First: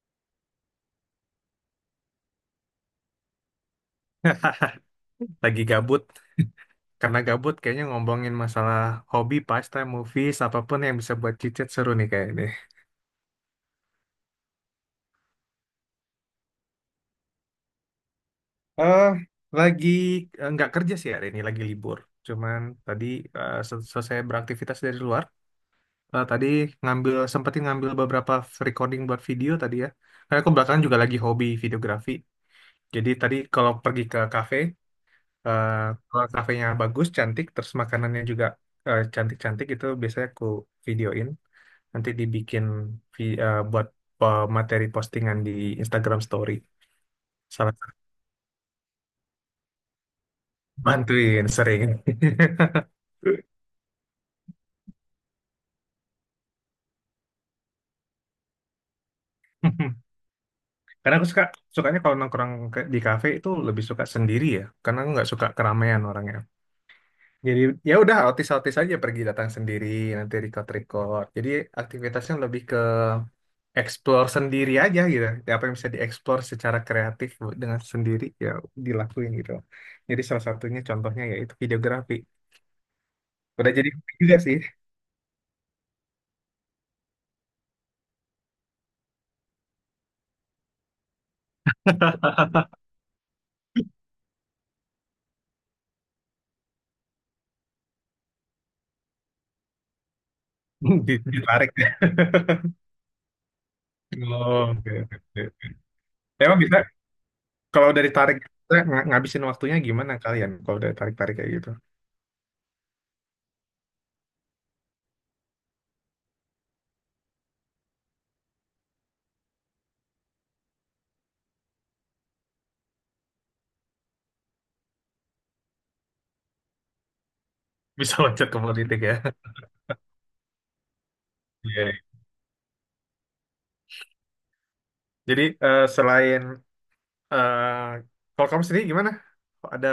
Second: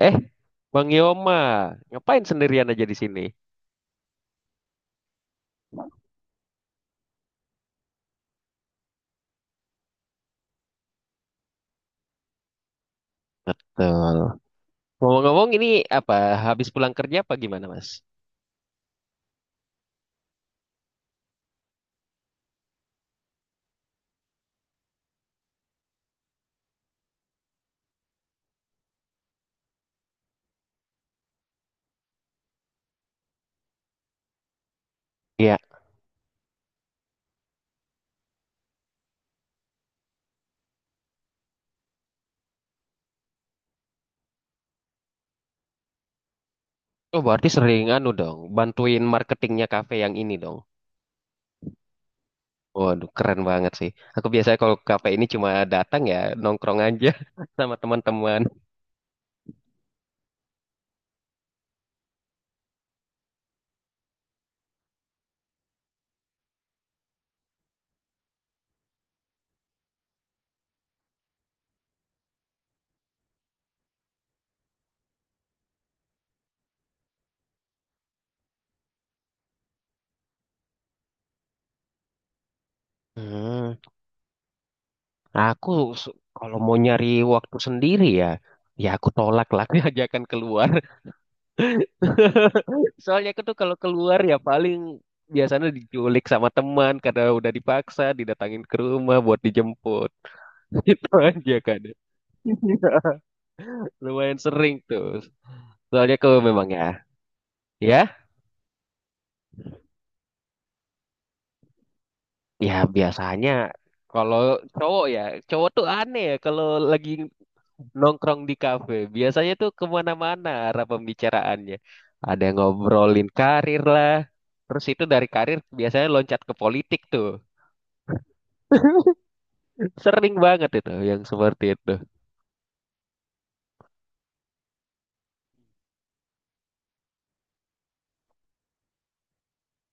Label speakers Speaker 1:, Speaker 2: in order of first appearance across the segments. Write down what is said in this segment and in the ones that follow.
Speaker 1: Eh, Bang Yoma, ngapain sendirian aja di sini?
Speaker 2: Lagi gabut, karena gabut kayaknya ngomongin masalah hobi, pastime, movies, apapun yang bisa buat cicit seru nih kayak ini.
Speaker 1: Betul. Ngomong-ngomong ini apa, habis pulang kerja apa gimana, Mas?
Speaker 2: Eh, lagi nggak kerja sih hari ini, lagi libur. Cuman tadi selesai beraktivitas dari luar, tadi sempetin ngambil beberapa recording buat video tadi ya. Karena aku belakangan juga lagi hobi videografi. Jadi tadi kalau pergi ke kafe,
Speaker 1: Iya.
Speaker 2: eh, kalau kafenya bagus, cantik, terus makanannya juga cantik-cantik itu biasanya aku videoin. Nanti dibikin buat materi postingan di Instagram Story.
Speaker 1: Oh, berarti
Speaker 2: Salah
Speaker 1: sering
Speaker 2: satu.
Speaker 1: anu dong, bantuin marketingnya kafe yang ini dong.
Speaker 2: Bantuin sering.
Speaker 1: Waduh, keren banget sih. Aku biasanya kalau ke kafe ini cuma datang ya, nongkrong aja sama teman-teman.
Speaker 2: Karena aku sukanya kalau nongkrong di kafe itu lebih suka sendiri ya, karena aku nggak suka keramaian orangnya. Jadi ya udah autis-autis aja pergi datang sendiri, nanti record-record. Jadi aktivitasnya lebih ke explore sendiri aja gitu. Ya, apa yang bisa dieksplor secara kreatif dengan sendiri ya dilakuin gitu. Jadi salah satunya contohnya yaitu videografi.
Speaker 1: Hmm.
Speaker 2: Udah jadi hobi juga sih.
Speaker 1: Aku Kalau mau nyari waktu sendiri ya, ya aku tolak lah ajakan keluar. Soalnya aku tuh kalau keluar ya paling biasanya diculik sama teman karena udah dipaksa didatangin ke rumah buat dijemput. Itu aja
Speaker 2: Ditarik.
Speaker 1: kan. Lumayan
Speaker 2: Oh,
Speaker 1: sering
Speaker 2: oke,
Speaker 1: tuh.
Speaker 2: oke.
Speaker 1: Soalnya kalau
Speaker 2: Emang
Speaker 1: memang
Speaker 2: bisa
Speaker 1: ya,
Speaker 2: kalau dari
Speaker 1: ya,
Speaker 2: tarik, ngabisin waktunya gimana kalian kalau dari tarik-tarik kayak gitu?
Speaker 1: biasanya kalau cowok ya, cowok tuh aneh ya kalau lagi nongkrong di kafe. Biasanya tuh kemana-mana arah pembicaraannya. Ada yang ngobrolin karir lah. Terus itu dari karir biasanya loncat ke politik tuh.
Speaker 2: Bisa loncat ke politik ya.
Speaker 1: Sering banget itu yang seperti itu.
Speaker 2: Iya. Jadi selain eh, kalau kamu sendiri gimana? Ada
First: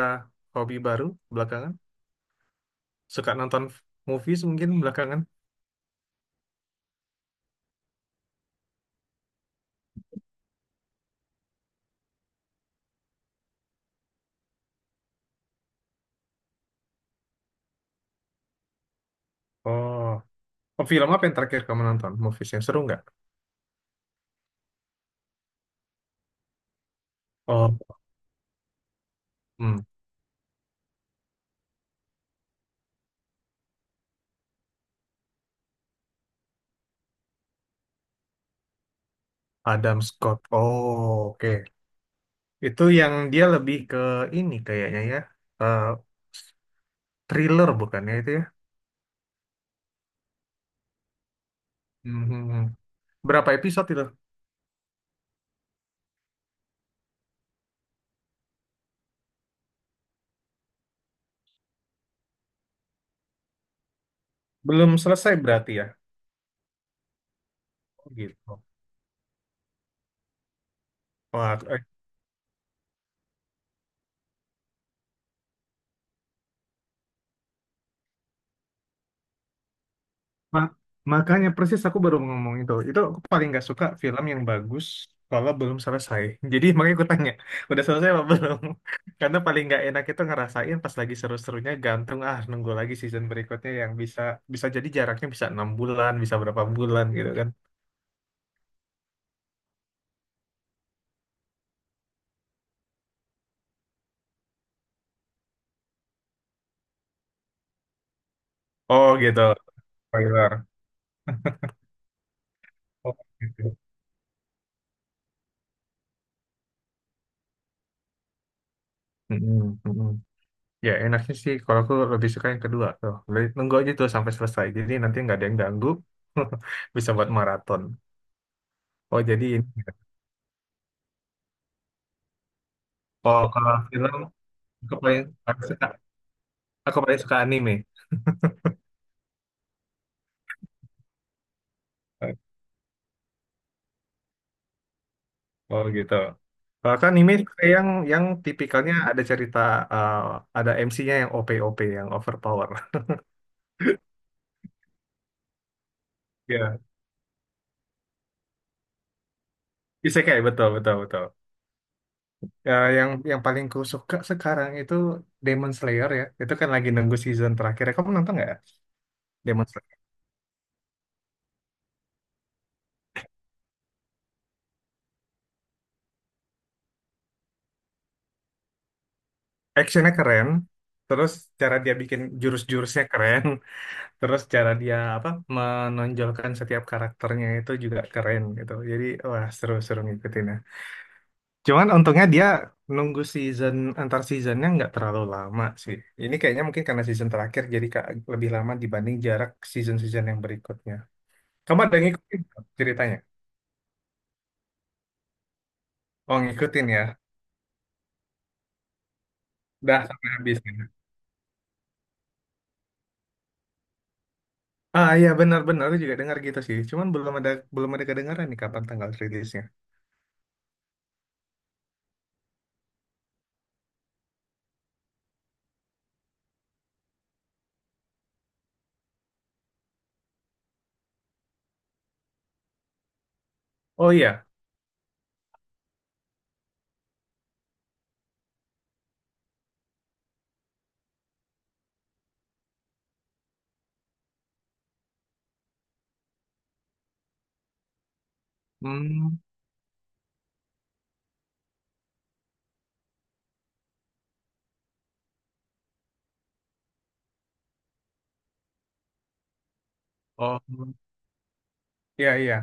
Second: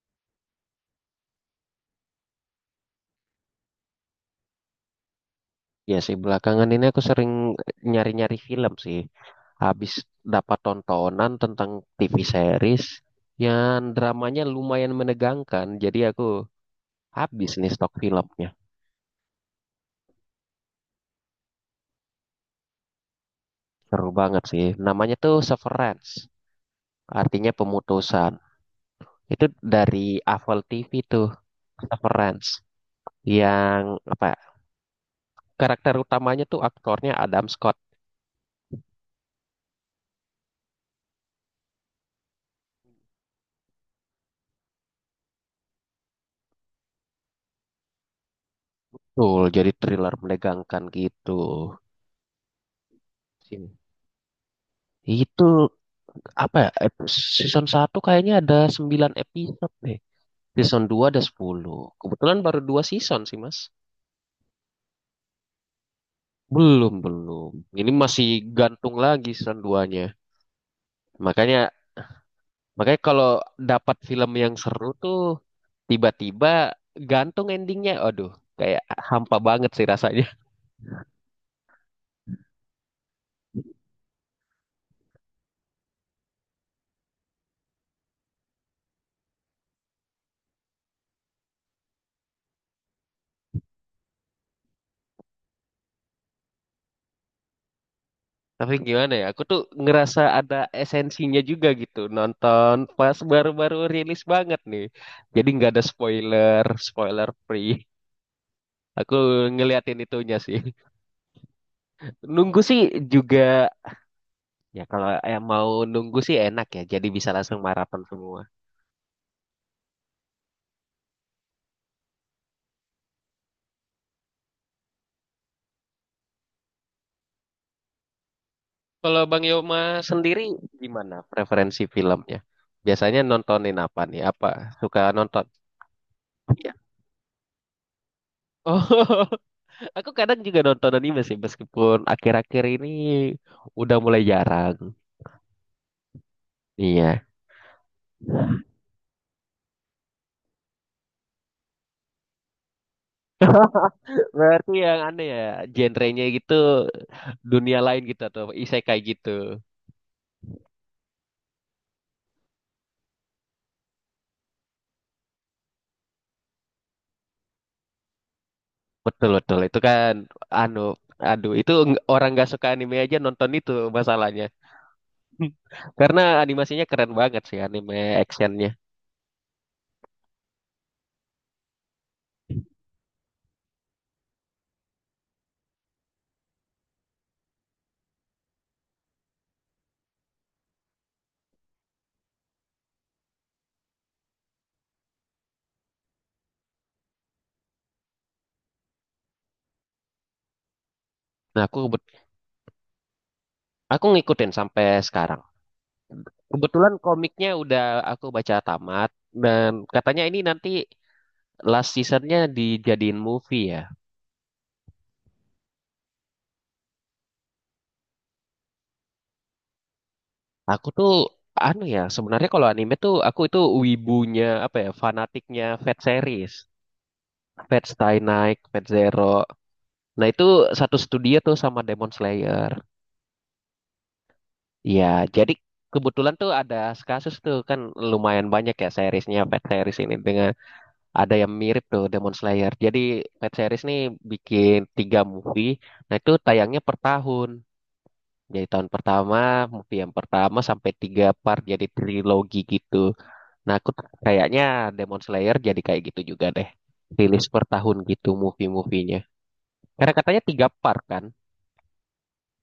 Speaker 2: hobi baru belakangan? Suka nonton movies mungkin belakangan?
Speaker 1: Ya sih, belakangan ini aku sering nyari-nyari film sih. Habis dapat tontonan tentang TV series yang dramanya lumayan menegangkan. Jadi aku habis nih stok filmnya.
Speaker 2: Oh, oh, film apa yang terakhir kamu nonton? Movies yang seru nggak?
Speaker 1: Seru banget sih. Namanya tuh Severance, artinya
Speaker 2: Oh,
Speaker 1: pemutusan. Itu
Speaker 2: hmm.
Speaker 1: dari Apple TV tuh, Severance. Yang apa ya, karakter utamanya tuh aktornya Adam Scott.
Speaker 2: Adam Scott. Oh, oke. Itu yang dia lebih ke ini kayaknya ya. eh, Thriller bukannya itu ya?
Speaker 1: Tuh, jadi thriller menegangkan gitu.
Speaker 2: Mhm. Berapa
Speaker 1: Sini.
Speaker 2: episode itu?
Speaker 1: Itu apa ya ep- season 1 kayaknya ada 9 episode deh, season 2 ada 10, kebetulan baru 2 season sih, Mas.
Speaker 2: Belum selesai berarti ya?
Speaker 1: Belum, belum. Ini
Speaker 2: Oh,
Speaker 1: masih
Speaker 2: gitu.
Speaker 1: gantung lagi season duanya.
Speaker 2: Wah,
Speaker 1: Makanya makanya kalau dapat film yang seru tuh tiba-tiba gantung endingnya, aduh, kayak hampa banget sih rasanya.
Speaker 2: ma- makanya persis aku baru ngomong itu. Itu aku paling nggak suka film yang bagus kalau belum selesai. Jadi makanya aku tanya, udah selesai apa belum? Karena paling nggak enak itu ngerasain pas lagi seru-serunya gantung ah nunggu lagi season berikutnya yang bisa bisa jadi jaraknya bisa 6 bulan, bisa berapa bulan gitu kan.
Speaker 1: Tapi gimana ya, aku tuh ngerasa ada esensinya juga gitu nonton pas baru-baru rilis banget nih. Jadi nggak ada spoiler, spoiler free.
Speaker 2: Oh
Speaker 1: Aku
Speaker 2: gitu.
Speaker 1: ngeliatin itunya
Speaker 2: Spoiler.
Speaker 1: sih. Nunggu sih
Speaker 2: Oh,
Speaker 1: juga,
Speaker 2: gitu.
Speaker 1: ya kalau yang mau nunggu sih enak ya. Jadi bisa langsung maraton semua.
Speaker 2: Mm-mm, mm-mm. Ya enaknya sih kalau aku lebih suka yang kedua tuh. Lebih nunggu aja tuh sampai selesai. Jadi nanti nggak ada yang ganggu. Bisa buat maraton. Oh
Speaker 1: Kalau Bang
Speaker 2: jadi ini.
Speaker 1: Yoma sendiri gimana preferensi filmnya? Biasanya
Speaker 2: Oh kalau
Speaker 1: nontonin apa
Speaker 2: film
Speaker 1: nih? Apa
Speaker 2: aku
Speaker 1: suka
Speaker 2: paling
Speaker 1: nonton?
Speaker 2: aku suka,
Speaker 1: Iya.
Speaker 2: aku paling suka anime.
Speaker 1: Oh, aku kadang juga nonton anime sih, meskipun akhir-akhir ini udah mulai jarang.
Speaker 2: Oh gitu. Kalau kan
Speaker 1: Iya.
Speaker 2: anime suka yang tipikalnya ada cerita eh, ada MC-nya yang OP-OP yang overpower.
Speaker 1: Berarti yang aneh ya, genrenya gitu,
Speaker 2: Ya,
Speaker 1: dunia lain gitu atau isekai gitu.
Speaker 2: isekai betul betul betul. Ya, yang paling ku suka sekarang itu Demon Slayer ya. Itu kan lagi nunggu season terakhir. Kamu nonton nggak?
Speaker 1: Betul, betul, itu
Speaker 2: Demonstrasi
Speaker 1: kan anu, aduh itu orang nggak suka anime aja nonton itu masalahnya. Karena animasinya keren banget sih, anime actionnya.
Speaker 2: actionnya keren, terus cara dia bikin jurus-jurusnya keren, terus cara dia apa menonjolkan setiap karakternya itu juga keren gitu. Jadi wah, seru-seru ngikutin ya. Cuman untungnya dia nunggu antar seasonnya nggak terlalu lama sih. Ini kayaknya mungkin karena season terakhir jadi lebih lama dibanding jarak season-season yang berikutnya.
Speaker 1: Nah aku
Speaker 2: Kamu ada
Speaker 1: kebet-
Speaker 2: ngikutin ceritanya?
Speaker 1: aku ngikutin sampai sekarang.
Speaker 2: Oh, ngikutin
Speaker 1: Kebetulan
Speaker 2: ya.
Speaker 1: komiknya udah aku baca tamat, dan
Speaker 2: Dah
Speaker 1: katanya
Speaker 2: sampai
Speaker 1: ini
Speaker 2: habis
Speaker 1: nanti
Speaker 2: ya.
Speaker 1: last seasonnya dijadiin movie ya.
Speaker 2: Ah iya, benar-benar aku juga dengar gitu sih. Cuman belum ada kedengaran nih kapan tanggal rilisnya.
Speaker 1: Aku tuh anu ya, sebenarnya kalau anime tuh aku itu wibunya apa ya, fanatiknya Fat series. Fate Stay Night, Fate Zero. Nah itu satu studio tuh sama Demon Slayer.
Speaker 2: Oh iya.
Speaker 1: Iya, jadi kebetulan tuh ada kasus tuh kan lumayan banyak ya seriesnya, Pet Series ini dengan ada yang mirip tuh Demon Slayer. Jadi Pet Series nih bikin 3 movie, nah itu tayangnya per tahun. Jadi tahun
Speaker 2: Hmm.
Speaker 1: pertama, movie yang pertama sampai 3 part jadi trilogi gitu. Kayaknya Demon Slayer jadi kayak gitu juga deh. Rilis per tahun gitu movie-movienya. Karena katanya
Speaker 2: Oh,
Speaker 1: 3 part kan.
Speaker 2: iya iya.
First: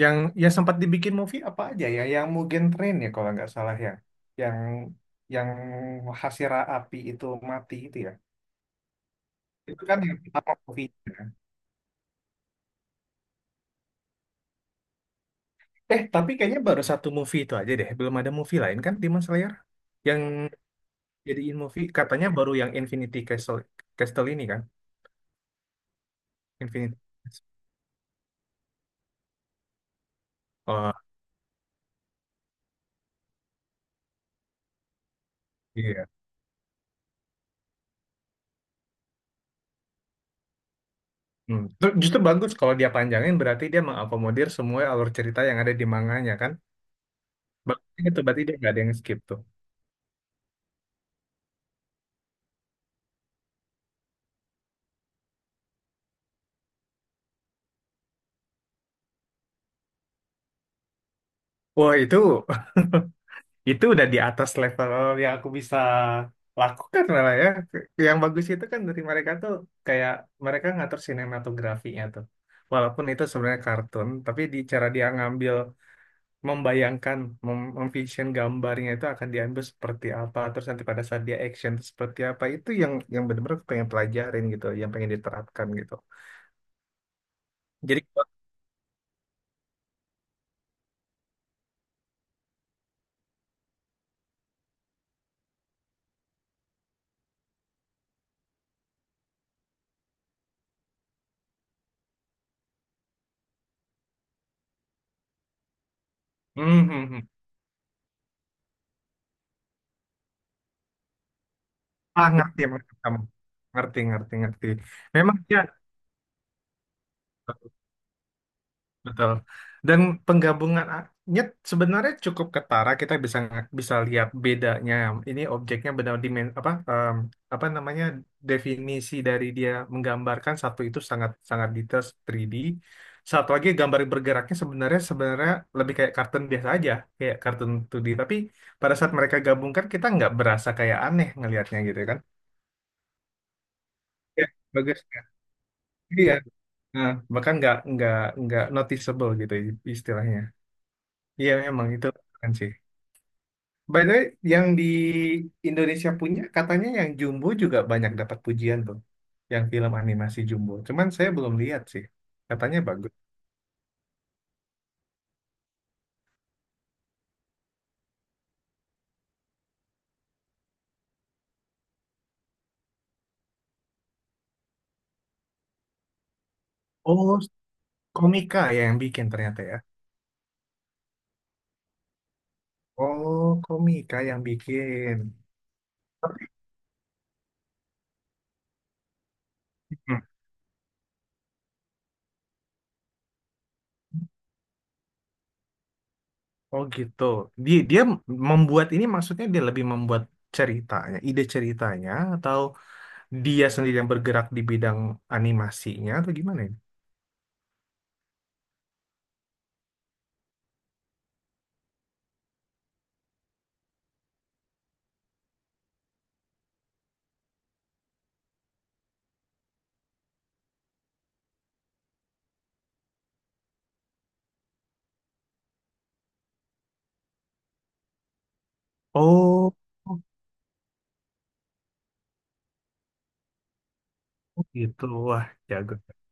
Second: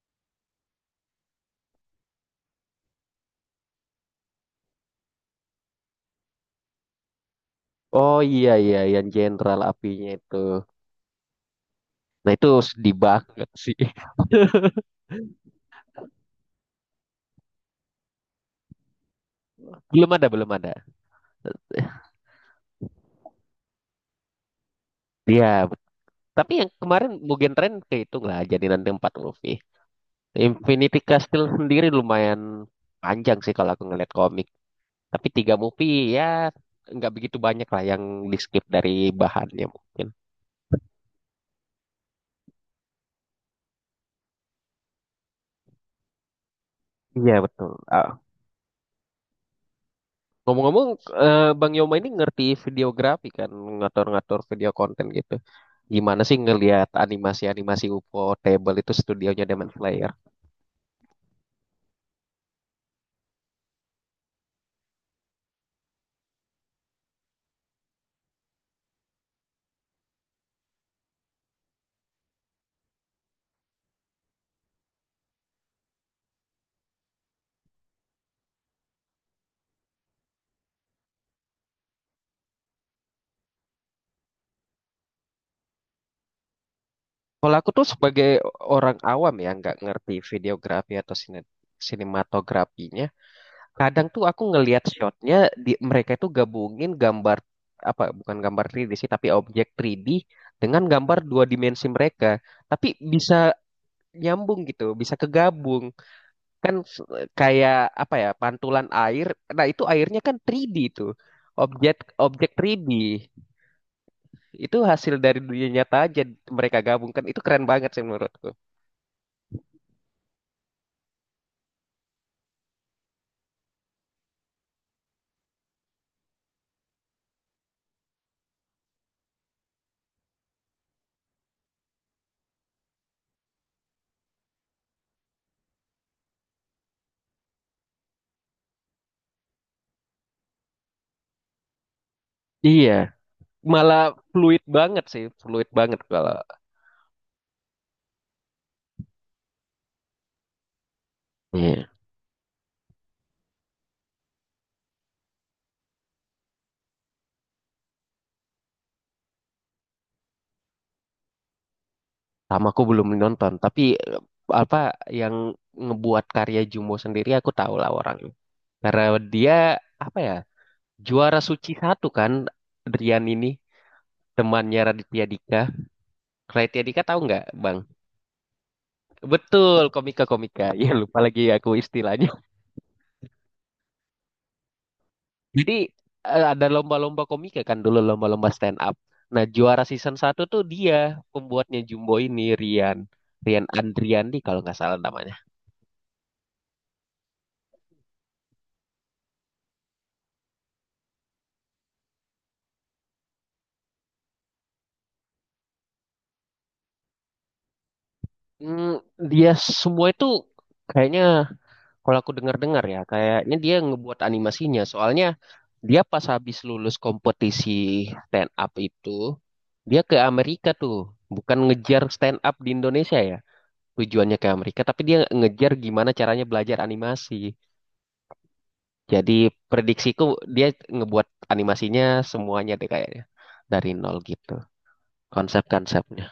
Speaker 2: Yang yang sempat dibikin movie apa aja ya? Yang Mugen Train ya kalau nggak salah ya. Yang yang Hasira Api itu mati itu ya.
Speaker 1: Oh iya iya, yang Jenderal
Speaker 2: Itu kan
Speaker 1: Apinya
Speaker 2: yang
Speaker 1: itu.
Speaker 2: pertama movie.
Speaker 1: Nah itu sedih banget sih.
Speaker 2: Tapi kayaknya baru satu movie itu aja deh. Belum ada movie lain kan Demon Slayer?
Speaker 1: Belum
Speaker 2: Yang
Speaker 1: ada, belum ada.
Speaker 2: jadiin movie katanya baru yang Infinity Castle Castle ini kan?
Speaker 1: Iya, tapi yang
Speaker 2: Infinity.
Speaker 1: kemarin Mugen Train kehitung lah, jadi nanti 4 movie.
Speaker 2: Oh
Speaker 1: Infinity Castle sendiri lumayan panjang sih kalau aku ngeliat komik. Tapi 3 movie
Speaker 2: iya.
Speaker 1: ya nggak begitu banyak lah yang di skip dari bahannya mungkin.
Speaker 2: Hmm. Justru bagus kalau dia panjangin berarti dia mengakomodir semua alur cerita yang ada di manganya kan?
Speaker 1: Iya betul.
Speaker 2: Berarti
Speaker 1: Ah,
Speaker 2: itu berarti dia nggak ada yang skip tuh.
Speaker 1: ngomong-ngomong, eh, Bang Yoma ini ngerti videografi kan, ngatur-ngatur video konten gitu. Gimana sih ngelihat animasi-animasi UFO Table itu studionya Demon Slayer?
Speaker 2: Wah, itu itu udah di atas level yang aku bisa lakukan lah ya. Yang bagus itu kan dari mereka tuh kayak mereka ngatur sinematografinya tuh. Walaupun itu sebenarnya kartun, tapi di cara dia ngambil membayangkan, memvision gambarnya itu akan diambil seperti apa, terus nanti pada saat dia action itu seperti apa, itu yang benar-benar aku pengen pelajarin gitu, yang pengen diterapkan gitu.
Speaker 1: Kalau aku tuh
Speaker 2: Jadi,
Speaker 1: sebagai orang awam ya, nggak ngerti videografi atau sinematografinya, kadang tuh aku ngelihat shotnya di mereka itu gabungin gambar, apa bukan gambar 3D sih tapi objek 3D dengan gambar dua dimensi mereka, tapi bisa nyambung gitu, bisa kegabung kan, kayak apa ya, pantulan air, nah itu airnya kan 3D tuh objek
Speaker 2: Ah,
Speaker 1: objek
Speaker 2: ngerti,
Speaker 1: 3D
Speaker 2: maksud kamu. Ngerti, ngerti, ngerti.
Speaker 1: itu hasil
Speaker 2: Memang
Speaker 1: dari
Speaker 2: ya,
Speaker 1: dunia nyata aja mereka gabungkan, itu keren banget sih menurutku.
Speaker 2: betul. Dan penggabungannya sebenarnya cukup ketara. Kita bisa bisa lihat bedanya. Ini objeknya benar apa apa namanya, definisi dari dia menggambarkan satu itu sangat sangat detail 3D. Satu lagi gambar bergeraknya sebenarnya sebenarnya lebih kayak kartun biasa aja, kayak kartun 2D. Tapi pada saat mereka gabungkan kita nggak berasa kayak aneh ngelihatnya gitu kan.
Speaker 1: Iya. Malah
Speaker 2: Ya,
Speaker 1: fluid
Speaker 2: bagus
Speaker 1: banget sih,
Speaker 2: kan.
Speaker 1: fluid banget kalau.
Speaker 2: Iya. Nah, bahkan nggak noticeable gitu istilahnya. Iya
Speaker 1: Iya.
Speaker 2: memang itu kan sih. By the way, yang di Indonesia punya katanya yang Jumbo juga banyak dapat pujian tuh, yang film animasi Jumbo. Cuman saya belum lihat sih.
Speaker 1: Sama,
Speaker 2: Katanya
Speaker 1: aku belum
Speaker 2: bagus.
Speaker 1: nonton, tapi eh, apa yang ngebuat karya Jumbo sendiri aku tahu lah orangnya. Karena dia apa ya, juara SUCI 1 kan Rian ini, temannya Raditya Dika. Raditya Dika tahu
Speaker 2: Oh,
Speaker 1: nggak, Bang?
Speaker 2: komika ya yang bikin ternyata ya.
Speaker 1: Betul, komika-komika. Ya lupa lagi aku istilahnya.
Speaker 2: Oh, komika yang bikin.
Speaker 1: Jadi eh, ada lomba-lomba komika kan dulu, lomba-lomba stand up. Nah, juara season
Speaker 2: Hmm.
Speaker 1: satu tuh dia pembuatnya Jumbo ini, Rian. Rian Andriandi kalau nggak salah namanya.
Speaker 2: Oh gitu. Dia dia membuat ini maksudnya dia lebih membuat ceritanya, ide ceritanya atau dia sendiri yang bergerak di bidang animasinya atau gimana ya?
Speaker 1: Hmm, dia semua itu kayaknya kalau aku dengar-dengar ya, kayaknya dia ngebuat animasinya. Soalnya dia pas habis lulus kompetisi stand up itu dia ke Amerika tuh, bukan ngejar stand up di Indonesia ya. Tujuannya ke Amerika tapi dia ngejar gimana caranya belajar animasi. Jadi
Speaker 2: Oh,
Speaker 1: prediksiku dia ngebuat animasinya semuanya deh kayaknya, dari nol gitu
Speaker 2: oh gitu. Wah, jago.
Speaker 1: konsep-konsepnya.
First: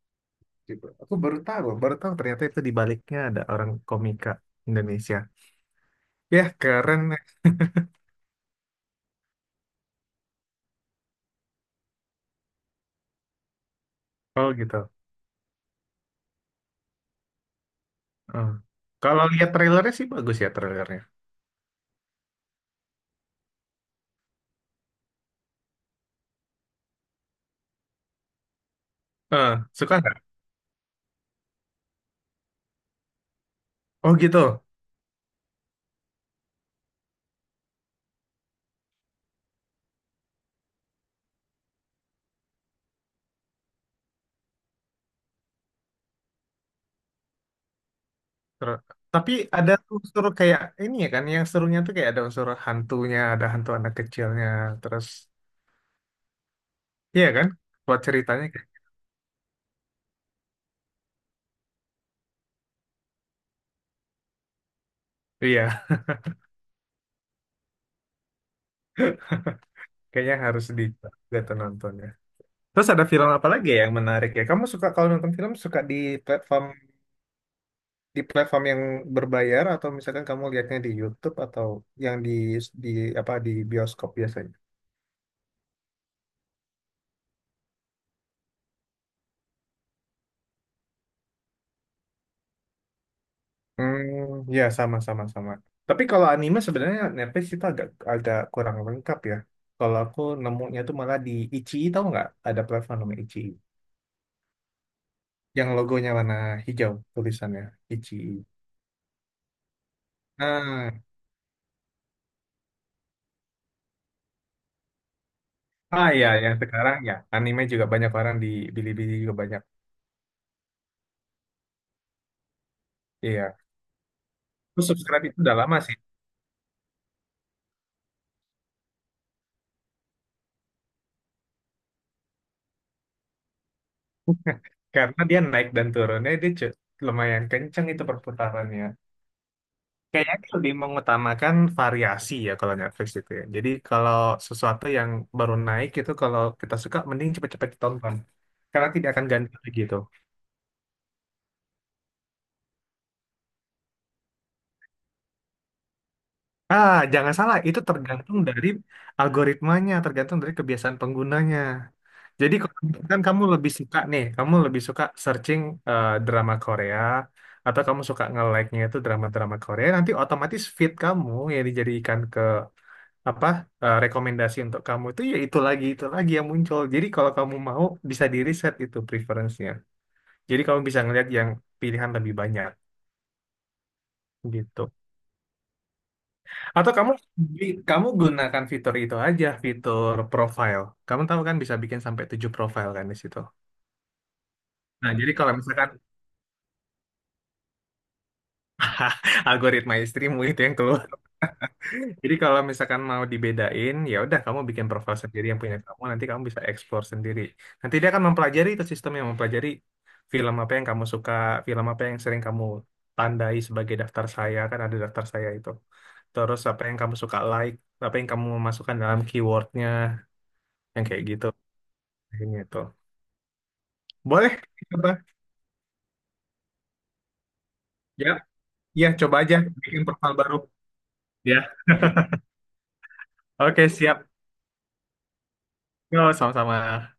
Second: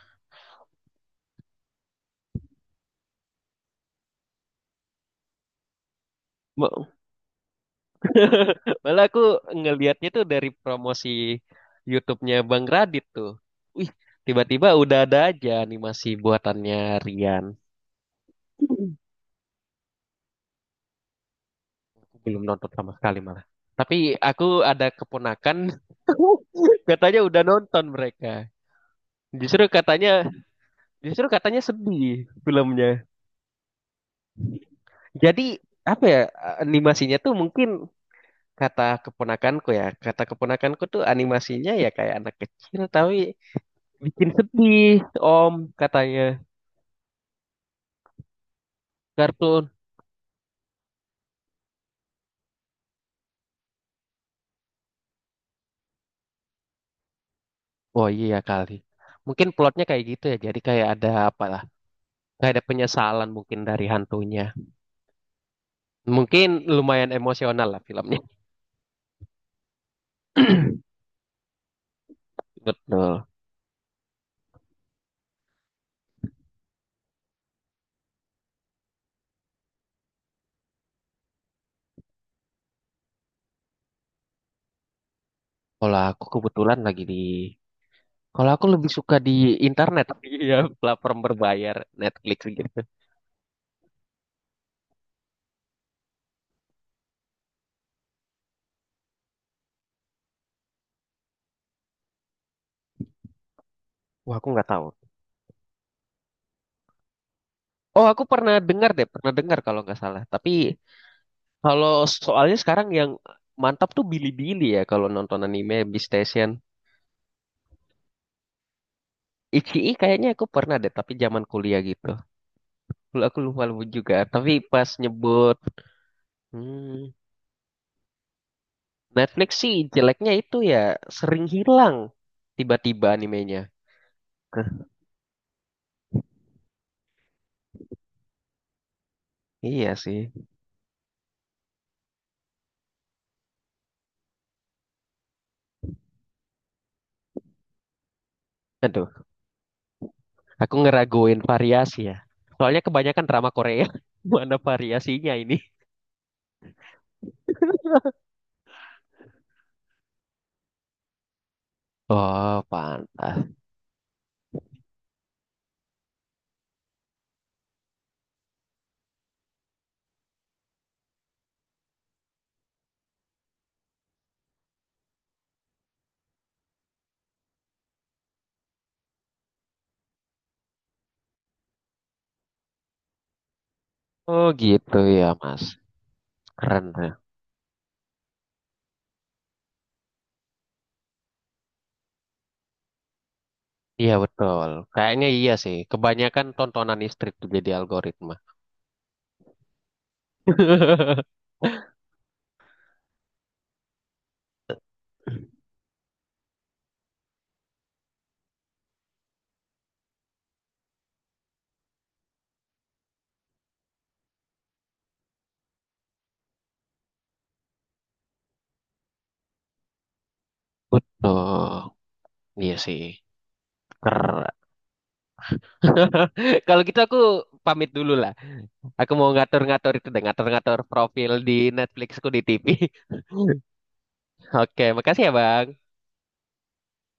Speaker 2: Gitu. Aku baru tahu ternyata itu di baliknya ada orang komika Indonesia. Ya,
Speaker 1: Ma-
Speaker 2: keren. Eh.
Speaker 1: Malah aku ngelihatnya tuh dari promosi YouTube-nya Bang Radit tuh. Wih,
Speaker 2: Oh
Speaker 1: tiba-tiba
Speaker 2: gitu.
Speaker 1: udah ada aja animasi buatannya Rian.
Speaker 2: Eh.
Speaker 1: Aku
Speaker 2: Kalau lihat trailernya sih bagus ya trailernya.
Speaker 1: belum nonton sama sekali malah. Tapi aku ada keponakan katanya udah nonton mereka.
Speaker 2: Eh,
Speaker 1: Justru
Speaker 2: suka
Speaker 1: katanya,
Speaker 2: nggak?
Speaker 1: sedih filmnya.
Speaker 2: Oh gitu.
Speaker 1: Jadi apa ya, animasinya tuh mungkin, kata keponakanku ya, kata keponakanku tuh animasinya ya kayak anak kecil tapi bikin sedih, Om, katanya
Speaker 2: Ter- Tapi
Speaker 1: kartun.
Speaker 2: ada unsur kayak ini ya kan, yang serunya tuh kayak ada unsur hantunya, ada hantu anak kecilnya, terus iya kan? Buat
Speaker 1: Oh iya
Speaker 2: ceritanya kayak,
Speaker 1: kali. Mungkin plotnya kayak gitu ya. Jadi kayak ada apa lah, kayak ada penyesalan mungkin dari hantunya.
Speaker 2: iya,
Speaker 1: Mungkin lumayan emosional lah filmnya.
Speaker 2: kayaknya harus di gitu nontonnya. Terus ada
Speaker 1: Betul.
Speaker 2: film apa lagi ya yang menarik ya? Kamu suka kalau nonton film suka di platform yang berbayar atau misalkan kamu lihatnya di YouTube atau yang di apa di bioskop biasanya?
Speaker 1: Kalau aku kebetulan lagi di, kalau aku lebih suka di internet, ya platform berbayar Netflix gitu.
Speaker 2: Hmm, ya sama sama sama. Tapi kalau anime sebenarnya Netflix itu agak agak kurang lengkap ya. Kalau aku nemunya tuh malah di Ichi tahu nggak? Ada platform namanya Ichi
Speaker 1: Wah, aku nggak tahu.
Speaker 2: yang logonya warna hijau tulisannya
Speaker 1: Oh,
Speaker 2: Ichi.
Speaker 1: aku pernah dengar deh, pernah dengar kalau nggak salah. Tapi
Speaker 2: Ah,
Speaker 1: kalau soalnya sekarang yang mantap tuh Bilibili ya kalau nonton anime di
Speaker 2: ah ya
Speaker 1: Station.
Speaker 2: yang sekarang ya anime juga banyak orang di Bilibili juga banyak.
Speaker 1: Ichi'i kayaknya aku pernah deh, tapi zaman kuliah gitu. Aku
Speaker 2: Iya.
Speaker 1: lupa lupa juga, tapi
Speaker 2: Aku
Speaker 1: pas
Speaker 2: subscribe itu udah
Speaker 1: nyebut.
Speaker 2: lama sih,
Speaker 1: Hmm, Netflix sih jeleknya itu ya sering hilang tiba-tiba animenya. Hah,
Speaker 2: karena dia naik dan turunnya dia lumayan kenceng itu perputarannya.
Speaker 1: iya sih.
Speaker 2: Kayaknya dia lebih mengutamakan variasi ya kalau Netflix itu ya. Jadi kalau sesuatu yang baru naik itu kalau kita suka mending cepet-cepet ditonton. Karena tidak
Speaker 1: Aduh,
Speaker 2: akan ganti lagi itu.
Speaker 1: aku ngeraguin variasi ya. Soalnya kebanyakan drama Korea. Mana variasinya ini?
Speaker 2: Ah, jangan salah, itu tergantung dari algoritmanya, tergantung dari kebiasaan penggunanya. Jadi
Speaker 1: Oh,
Speaker 2: kan kamu
Speaker 1: pantas.
Speaker 2: lebih suka nih, kamu lebih suka searching drama Korea atau kamu suka nge-like-nya itu drama-drama Korea, nanti otomatis feed kamu yang dijadikan ke apa rekomendasi untuk kamu itu ya itu lagi yang muncul. Jadi kalau kamu mau bisa di reset itu preference-nya. Jadi kamu bisa ngeliat yang pilihan lebih banyak
Speaker 1: Oh
Speaker 2: gitu.
Speaker 1: gitu ya, Mas. Keren.
Speaker 2: Atau kamu kamu gunakan fitur itu aja, fitur profile. Kamu tahu kan bisa bikin sampai 7 profile kan di situ.
Speaker 1: Iya betul.
Speaker 2: Nah,
Speaker 1: Kayaknya
Speaker 2: jadi
Speaker 1: iya
Speaker 2: kalau
Speaker 1: sih.
Speaker 2: misalkan
Speaker 1: Kebanyakan tontonan istri tuh jadi algoritma.
Speaker 2: algoritma istrimu itu yang keluar. Jadi kalau misalkan mau dibedain, ya udah kamu bikin profil sendiri yang punya kamu, nanti kamu bisa explore sendiri. Nanti dia akan mempelajari itu sistem yang mempelajari film apa yang kamu suka, film apa yang sering kamu tandai sebagai daftar saya, kan ada daftar saya itu. Terus apa yang kamu suka like, apa yang kamu masukkan dalam keywordnya, yang kayak gitu.
Speaker 1: Betul.
Speaker 2: Kayaknya
Speaker 1: Iya
Speaker 2: itu.
Speaker 1: sih. Keren.
Speaker 2: Boleh, coba.
Speaker 1: Kalau gitu aku pamit dulu
Speaker 2: Ya,
Speaker 1: lah.
Speaker 2: ya
Speaker 1: Aku mau
Speaker 2: coba aja
Speaker 1: ngatur-ngatur
Speaker 2: bikin
Speaker 1: itu deh,
Speaker 2: profil baru.
Speaker 1: ngatur-ngatur profil di
Speaker 2: Ya.
Speaker 1: Netflixku di TV.
Speaker 2: Oke, siap.
Speaker 1: Oke, makasih ya, Bang.
Speaker 2: Yo, sama-sama.